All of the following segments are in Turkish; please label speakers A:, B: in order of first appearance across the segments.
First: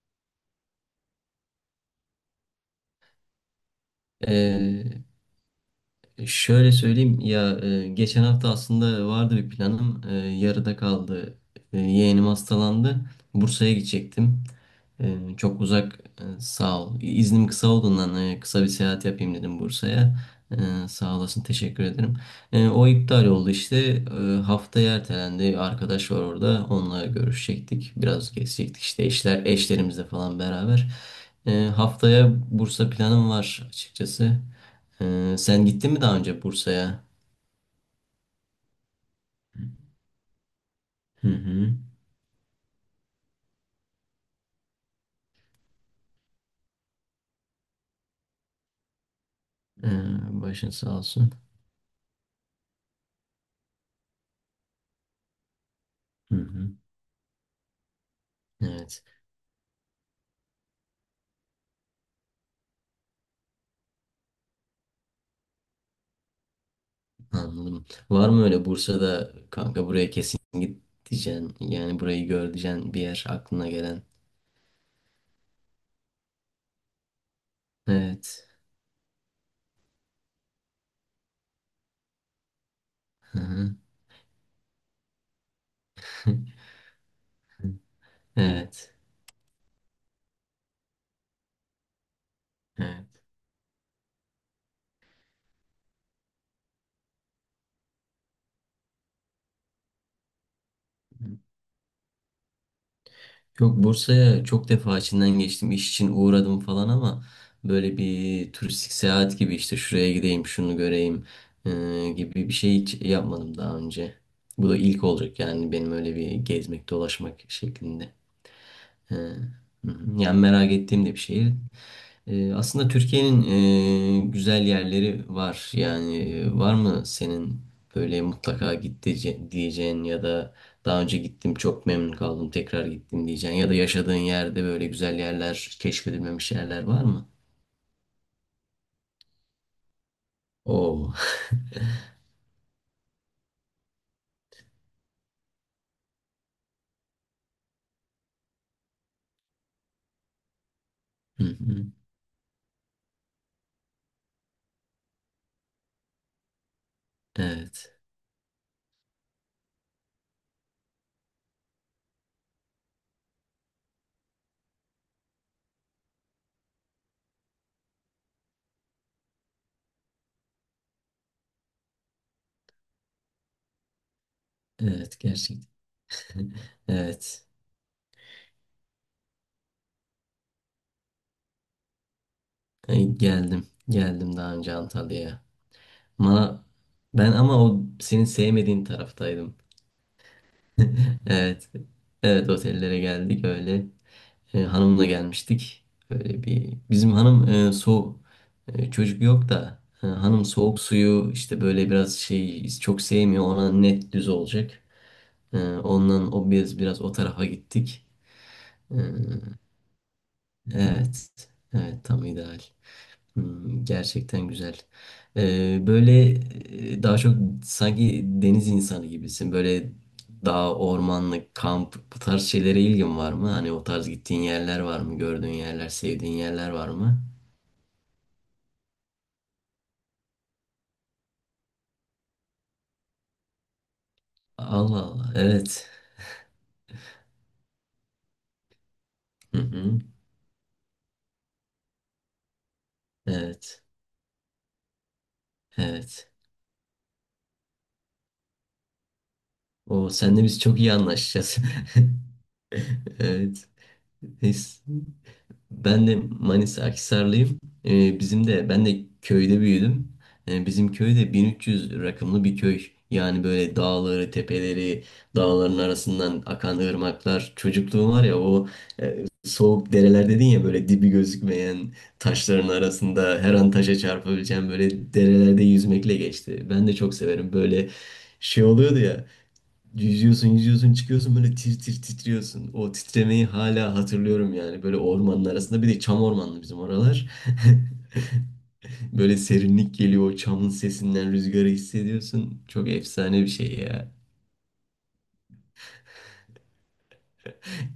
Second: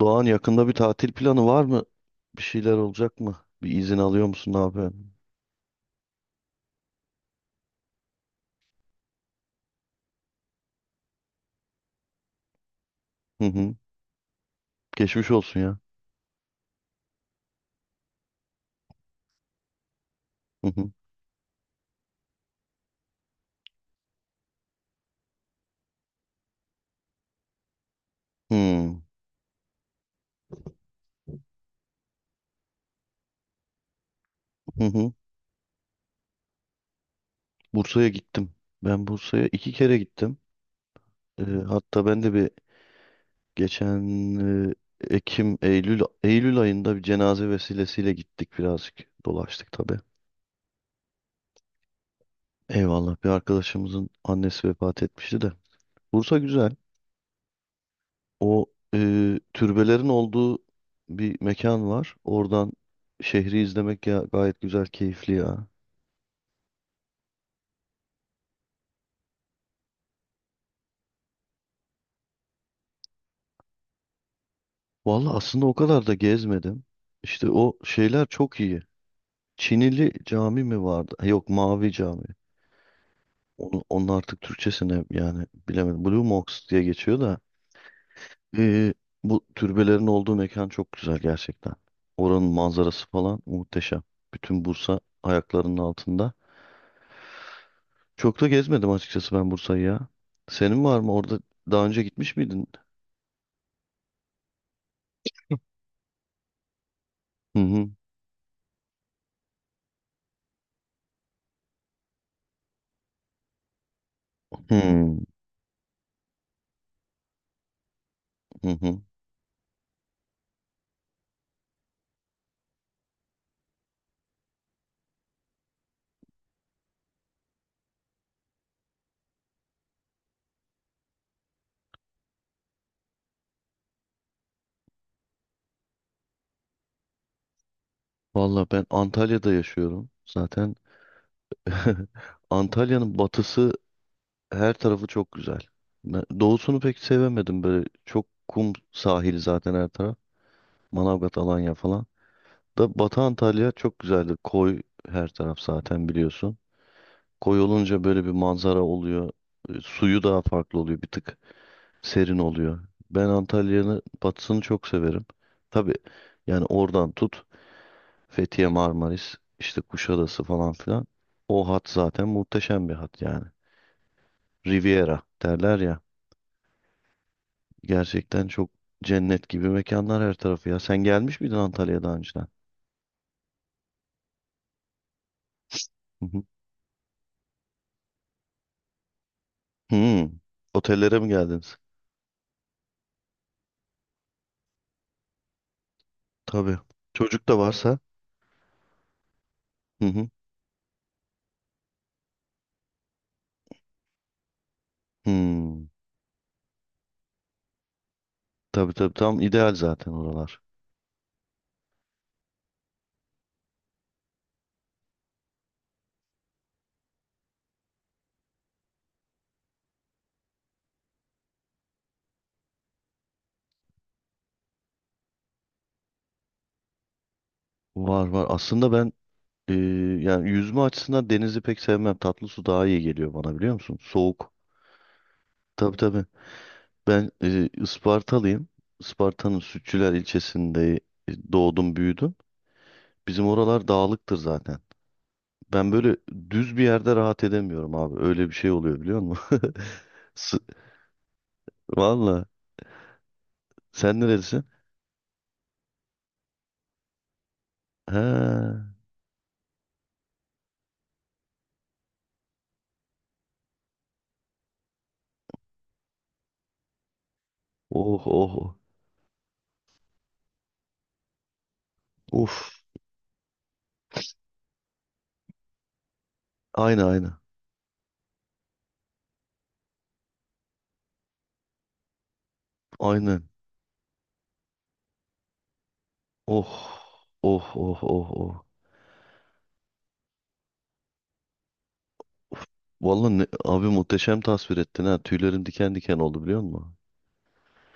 A: Doğan yakında bir tatil planı var mı? Bir şeyler olacak mı? Bir izin alıyor musun? Ne
B: Ee,
A: yapıyorsun?
B: şöyle söyleyeyim ya, geçen hafta aslında vardı bir planım. Yarıda kaldı. Yeğenim hastalandı.
A: Hı
B: Bursa'ya
A: hı.
B: gidecektim. Ee,
A: Geçmiş olsun
B: çok
A: ya.
B: uzak, sağ ol. İznim kısa olduğundan kısa bir seyahat yapayım dedim Bursa'ya.
A: Hı
B: Ee,
A: hı.
B: sağ olasın, teşekkür ederim. O iptal oldu işte. Haftaya ertelendi. Arkadaş var orada. Onunla görüşecektik. Biraz gezecektik
A: Hmm.
B: işte eşlerimizle falan beraber. Haftaya Bursa planım var açıkçası.
A: Hı hı.
B: Sen gittin mi daha önce Bursa'ya?
A: Bursa'ya gittim. Ben Bursa'ya iki kere gittim.
B: Hı
A: Ee,
B: hı.
A: Hatta ben de bir geçen e, Ekim, Eylül, Eylül ayında bir cenaze vesilesiyle gittik birazcık. Dolaştık
B: Ee,
A: tabii.
B: başın sağ olsun.
A: Eyvallah, bir arkadaşımızın annesi vefat etmişti de.
B: Hı
A: Bursa
B: hı.
A: güzel. O,
B: Evet,
A: e, türbelerin olduğu bir mekan var. Oradan şehri izlemek ya gayet güzel, keyifli ya.
B: anladım. Var mı öyle Bursa'da kanka, buraya kesin git diyeceksin. Yani burayı gör diyeceksin, bir yer aklına gelen.
A: Vallahi aslında o kadar da gezmedim. İşte o şeyler
B: Evet.
A: çok iyi. Çinili cami mi vardı? Ha, yok, Mavi Cami.
B: Hı hı.
A: Onu, onun artık Türkçesine yani bilemedim. Blue Mosque diye geçiyor da.
B: Evet.
A: E, Bu türbelerin olduğu mekan çok güzel gerçekten. Oranın
B: Evet.
A: manzarası falan muhteşem. Bütün Bursa ayaklarının altında. Çok da gezmedim açıkçası ben Bursa'yı ya. Senin var mı orada, daha önce gitmiş miydin?
B: Yok, Bursa'ya çok defa içinden geçtim. İş için uğradım falan, ama
A: Hı hı.
B: böyle bir turistik seyahat gibi işte şuraya gideyim, şunu göreyim e, gibi bir şey hiç yapmadım daha önce. Bu
A: Hı
B: da ilk olacak, yani benim öyle bir gezmek, dolaşmak şeklinde.
A: hı hı.
B: He. Hı hı. Yani merak ettiğim de bir şehir. Aslında Türkiye'nin güzel yerleri var. Yani, var mı senin böyle mutlaka git diyeceğin, ya da daha önce gittim çok memnun kaldım tekrar gittim diyeceğin, ya da yaşadığın yerde böyle güzel yerler, keşfedilmemiş yerler var mı?
A: Valla ben Antalya'da yaşıyorum zaten.
B: Oo.
A: Antalya'nın batısı, her tarafı çok güzel. Ben doğusunu pek sevemedim, böyle çok kum sahili zaten her taraf. Manavgat,
B: Hı
A: Alanya
B: hı.
A: falan. Da Batı Antalya çok güzeldir. Koy, her taraf zaten biliyorsun. Koy
B: Evet.
A: olunca böyle bir manzara oluyor. Suyu daha farklı oluyor bir tık, serin oluyor. Ben Antalya'nın batısını çok severim. Tabii yani oradan tut, Fethiye, Marmaris, işte Kuşadası falan filan. O hat zaten muhteşem bir hat yani.
B: Evet,
A: Riviera derler
B: gerçekten.
A: ya.
B: Evet.
A: Gerçekten çok cennet gibi mekanlar her tarafı ya. Sen gelmiş miydin Antalya'ya daha önceden?
B: Ay, geldim. Geldim daha önce Antalya'ya.
A: Hı hı.
B: Bana ben ama o senin sevmediğin taraftaydım.
A: Hmm. Otellere mi
B: Evet.
A: geldiniz?
B: Evet, otellere geldik öyle. E, hanımla gelmiştik. Böyle bir
A: Tabii.
B: bizim
A: Çocuk
B: hanım
A: da varsa.
B: soğuk, çocuk yok da,
A: Hı hı.
B: hanım soğuk suyu işte böyle biraz şey çok sevmiyor. Ona net düz olacak. E,
A: Hmm.
B: ondan o biraz o tarafa gittik.
A: Tabii
B: E,
A: tabii, tam ideal zaten oralar.
B: evet. Evet, tam ideal. Gerçekten güzel. Böyle, daha çok sanki deniz insanı gibisin. Böyle dağ, ormanlık, kamp, bu tarz şeylere ilgin var mı? Hani o tarz gittiğin yerler var mı? Gördüğün yerler, sevdiğin yerler var mı?
A: Var var. Aslında ben, Ee, yani yüzme açısından denizi pek sevmem. Tatlı su daha iyi geliyor bana, biliyor musun? Soğuk.
B: Allah Allah. Evet.
A: Tabii tabii. Ben Ispartalıyım.
B: Hı
A: Isparta'nın
B: hı.
A: Sütçüler ilçesinde doğdum büyüdüm. Bizim
B: Evet.
A: oralar dağlıktır zaten. Ben böyle
B: Evet.
A: düz bir yerde rahat edemiyorum abi. Öyle bir şey oluyor biliyor musun?
B: O, senle
A: Su-
B: biz çok iyi anlaşacağız.
A: Valla.
B: Evet.
A: Sen nerelisin?
B: Neyse. Ben de Manisa Akhisarlıyım. Bizim de
A: He.
B: ben de köyde büyüdüm. Bizim köyde 1300 rakımlı bir köy. Yani böyle dağları, tepeleri, dağların arasından akan ırmaklar. Çocukluğum
A: Oh
B: var
A: oh
B: ya, o
A: oh.
B: soğuk dereler dedin ya, böyle dibi gözükmeyen taşların
A: Uf.
B: arasında her an taşa çarpabileceğim böyle derelerde yüzmekle geçti. Ben de
A: Aynı
B: çok
A: aynı.
B: severim. Böyle şey oluyordu ya. Yüzüyorsun, yüzüyorsun, çıkıyorsun böyle tir tir titriyorsun. O titremeyi
A: Aynen.
B: hala hatırlıyorum yani. Böyle ormanın arasında, bir de çam ormanlı bizim
A: Oh.
B: oralar.
A: Oh oh oh oh.
B: Böyle serinlik geliyor, o çamın sesinden rüzgarı hissediyorsun.
A: Of,
B: Çok
A: vallahi
B: efsane bir şey
A: abi
B: ya.
A: muhteşem tasvir ettin ha. Tüylerim diken diken oldu biliyor musun?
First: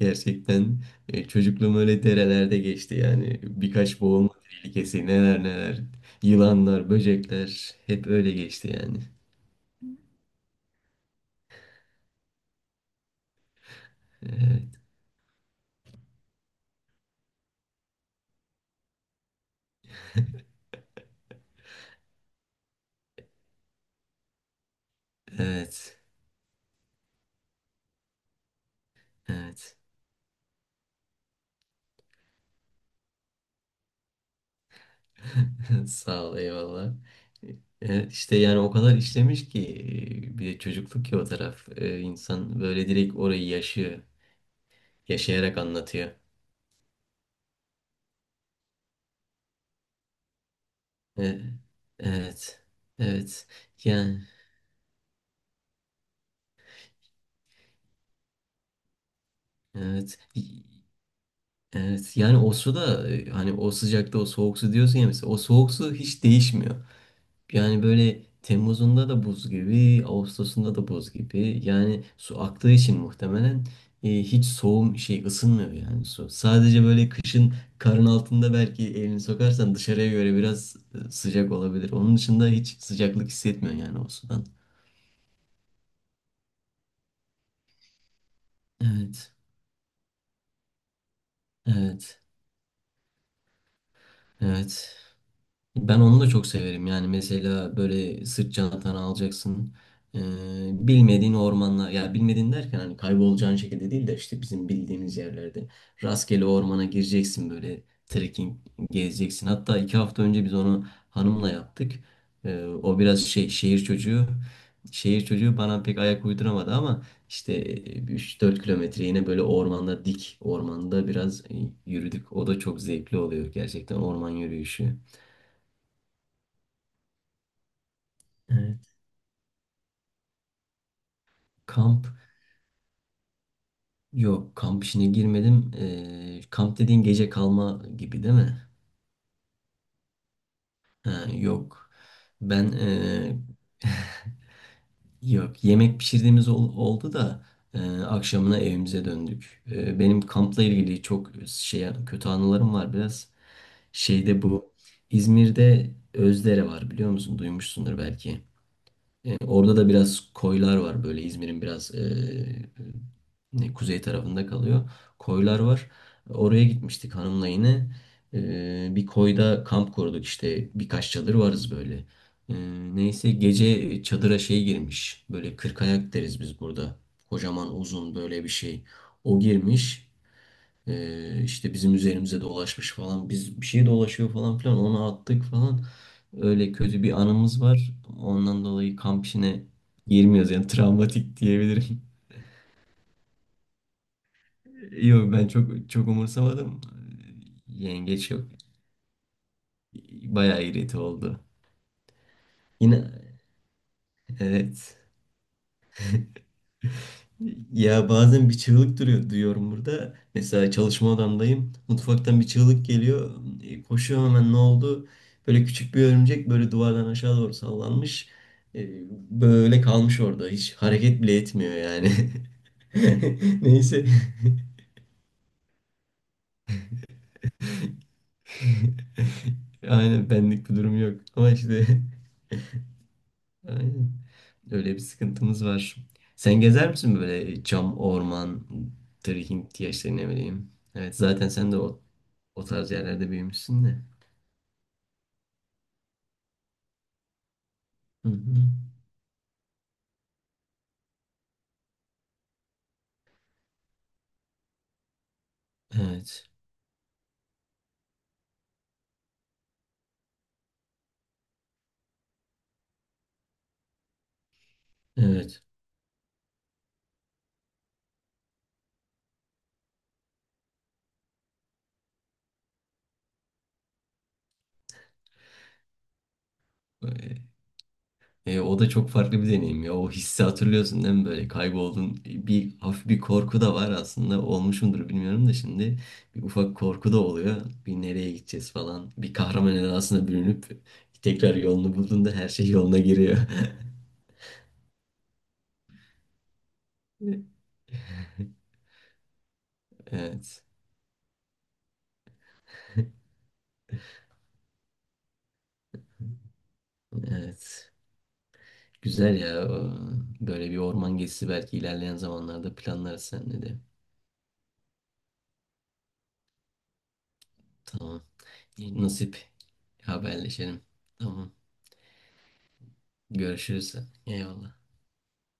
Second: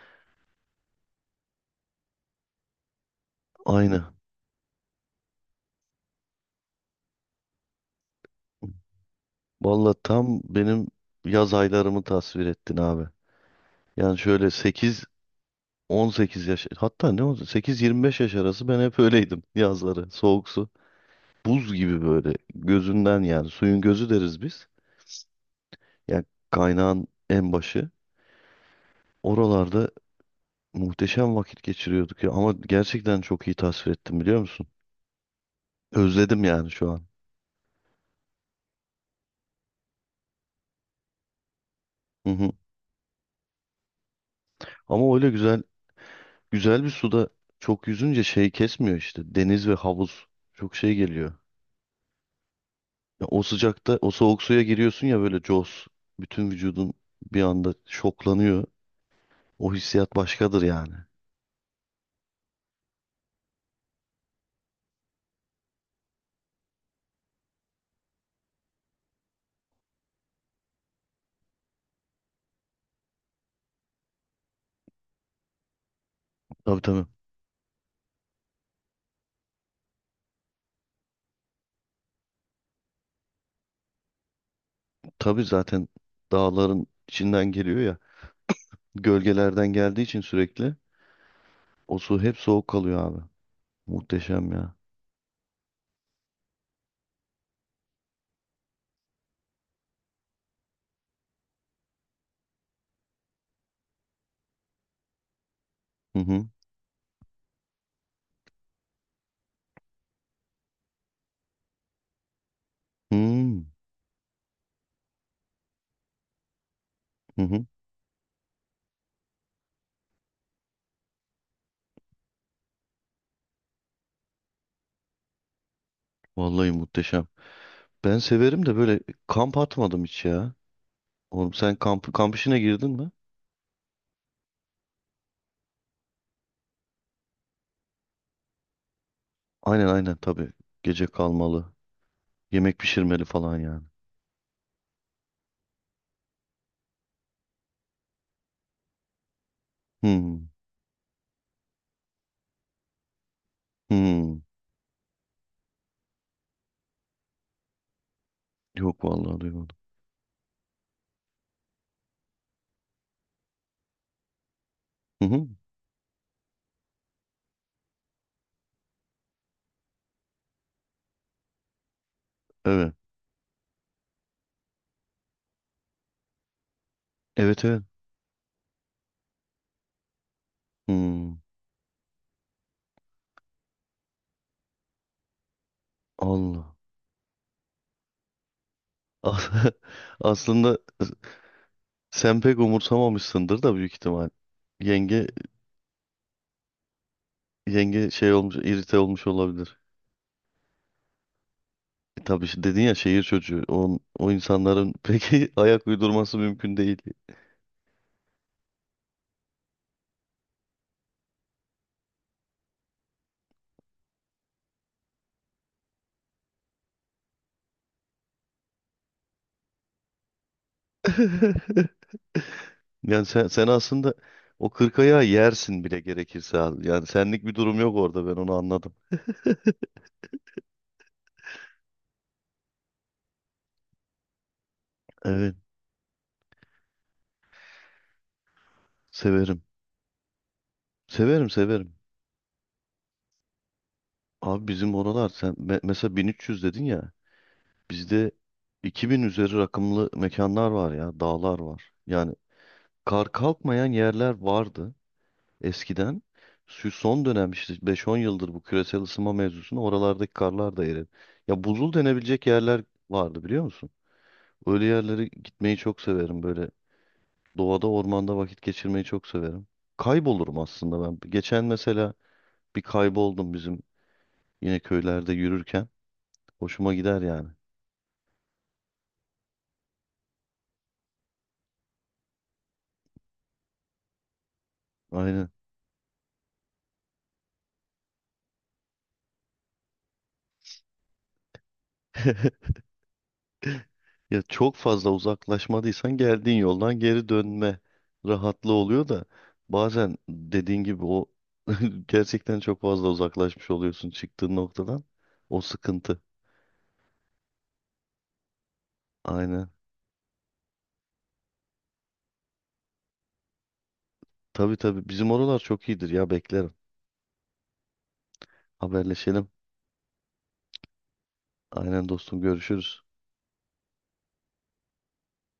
B: Gerçekten, çocukluğum öyle derelerde geçti yani. Birkaç
A: Aynı.
B: boğulma tehlikesi, neler neler. Yılanlar, böcekler hep öyle geçti yani.
A: Vallahi tam benim yaz aylarımı tasvir ettin abi. Yani şöyle
B: Evet,
A: sekiz on sekiz yaş, hatta ne oldu, sekiz yirmi beş yaş arası ben hep öyleydim yazları. Soğuk su. Buz gibi böyle gözünden, yani suyun gözü deriz biz.
B: evet,
A: Yani kaynağın en başı.
B: evet.
A: Oralarda muhteşem vakit geçiriyorduk ya, ama gerçekten çok iyi tasvir ettim biliyor musun?
B: Sağ ol,
A: Özledim yani şu
B: eyvallah.
A: an.
B: İşte, yani o kadar işlemiş ki, bir de çocukluk ki o taraf. E,
A: Hı hı.
B: insan böyle direkt orayı yaşıyor.
A: Ama öyle
B: Yaşayarak
A: güzel,
B: anlatıyor.
A: güzel bir suda çok yüzünce şey kesmiyor işte. Deniz ve havuz çok şey geliyor.
B: E, Evet.
A: Ya o
B: Evet.
A: sıcakta o
B: Yani
A: soğuk suya giriyorsun ya, böyle cos. Bütün vücudun bir anda şoklanıyor. O hissiyat
B: evet.
A: başkadır yani.
B: Evet. Yani o su da, hani o sıcakta o soğuk su diyorsun ya, mesela o soğuk su hiç değişmiyor. Yani böyle Temmuz'unda da buz gibi, Ağustos'unda da buz gibi. Yani su aktığı için muhtemelen hiç soğum şey ısınmıyor yani su.
A: Tabii
B: Sadece
A: tabii.
B: böyle kışın karın altında belki elini sokarsan dışarıya göre biraz sıcak olabilir. Onun dışında hiç sıcaklık hissetmiyor yani o sudan.
A: Tabii zaten dağların içinden geliyor ya.
B: Evet,
A: Gölgelerden geldiği için sürekli o su
B: evet,
A: hep soğuk kalıyor abi. Muhteşem ya.
B: evet. Ben onu da çok severim. Yani mesela böyle sırt çantanı alacaksın. Ee, bilmediğin ormanlar, ya bilmediğin derken hani kaybolacağın şekilde değil de, işte bizim bildiğimiz yerlerde
A: Hı
B: rastgele
A: hı.
B: ormana gireceksin, böyle trekking gezeceksin. Hatta 2 hafta önce biz onu hanımla yaptık. O biraz şey
A: Hmm.
B: şehir çocuğu. Şehir çocuğu bana pek ayak uyduramadı ama
A: Hı
B: işte
A: hı.
B: üç dört 4 kilometre yine böyle dik ormanda biraz yürüdük. O da çok zevkli oluyor gerçekten, orman yürüyüşü.
A: Vallahi muhteşem. Ben severim de
B: Evet.
A: böyle kamp atmadım hiç ya. Oğlum sen
B: Kamp,
A: kamp işine girdin mi?
B: yok kamp işine girmedim. Kamp dediğin gece kalma gibi değil mi?
A: Aynen aynen tabii. Gece
B: Ha,
A: kalmalı.
B: yok. Ben
A: Yemek pişirmeli falan yani.
B: yok, yemek pişirdiğimiz oldu da akşamına evimize döndük. Benim
A: Hmm.
B: kampla ilgili çok şey kötü anılarım var biraz.
A: Hmm.
B: Şeyde, bu İzmir'de Özdere var biliyor musun? Duymuşsundur belki.
A: Yok
B: E,
A: vallahi
B: orada
A: duymadım.
B: da biraz koylar var, böyle İzmir'in biraz kuzey tarafında kalıyor.
A: Hı hı.
B: Koylar var. Oraya gitmiştik hanımla yine. Bir koyda kamp kurduk işte, birkaç çadır varız böyle. E,
A: Evet.
B: neyse gece çadıra şey girmiş. Böyle kırkayak deriz biz burada.
A: Evet
B: Kocaman
A: evet.
B: uzun böyle bir şey. O girmiş.
A: Hmm.
B: İşte bizim üzerimize dolaşmış falan. Biz, bir şey dolaşıyor falan filan. Onu attık falan. Öyle
A: Allah.
B: kötü bir anımız var. Ondan dolayı kamp
A: As-
B: işine girmiyoruz. Yani
A: Aslında
B: travmatik diyebilirim.
A: sen pek umursamamışsındır da büyük ihtimal. Yenge
B: Yok, ben çok çok umursamadım.
A: yenge
B: Yengeç
A: şey
B: yok.
A: olmuş, irite olmuş olabilir.
B: Bayağı irite oldu.
A: E, tabii dedin ya,
B: Yine
A: şehir çocuğu. O, o insanların
B: evet.
A: peki ayak uydurması mümkün değil.
B: Ya bazen bir çığlık duruyor, duyuyorum burada. Mesela çalışma odamdayım. Mutfaktan bir çığlık geliyor. Koşuyorum hemen ne oldu? Böyle küçük bir örümcek böyle duvardan aşağı doğru sallanmış. E, Böyle kalmış orada. Hiç hareket bile etmiyor yani.
A: Yani sen, sen
B: Neyse.
A: aslında o kırk ayağı yersin bile gerekirse abi. Yani senlik bir durum yok orada, ben onu anladım.
B: Aynen, benlik bir durum yok. Ama işte aynen öyle bir
A: Evet,
B: sıkıntımız var. Sen gezer misin böyle cam, orman,
A: severim.
B: trekking diye, işte ne bileyim. Evet, zaten
A: Severim,
B: sen de
A: severim.
B: o tarz yerlerde büyümüşsün de.
A: Abi bizim oralar sen mesela 1300 dedin ya.
B: Hı
A: Bizde
B: hı.
A: 2000 üzeri rakımlı mekanlar var ya, dağlar var. Yani kar kalkmayan yerler vardı eskiden.
B: Evet.
A: Şu son dönem işte 5-10 yıldır bu küresel ısınma mevzusunu oralardaki karlar da eridi. Ya buzul denebilecek yerler vardı biliyor musun? Öyle yerlere
B: Evet.
A: gitmeyi çok severim böyle. Doğada, ormanda vakit geçirmeyi çok severim. Kaybolurum aslında ben. Geçen mesela bir kayboldum bizim, yine köylerde yürürken hoşuma
B: E,
A: gider yani.
B: o da çok farklı bir deneyim ya. O hissi hatırlıyorsun değil mi? Böyle kayboldun. Hafif bir korku da var aslında. Olmuş mudur bilmiyorum
A: Aynen.
B: da şimdi. Bir ufak korku da oluyor. Bir nereye gideceğiz falan. Bir kahraman edasına bürünüp tekrar yolunu bulduğunda her şey yoluna giriyor.
A: Ya çok fazla uzaklaşmadıysan geldiğin yoldan geri dönme rahatlığı oluyor da, bazen
B: Evet.
A: dediğin gibi o gerçekten çok fazla uzaklaşmış oluyorsun çıktığın noktadan. O sıkıntı.
B: Evet. Güzel ya.
A: Aynen.
B: Böyle bir orman gezisi belki ilerleyen zamanlarda planlarız seninle de.
A: Tabii tabii, bizim oralar çok iyidir ya, beklerim.
B: Tamam. Nasip,
A: Haberleşelim.
B: haberleşelim. Tamam.
A: Aynen dostum, görüşürüz.
B: Görüşürüz. Eyvallah.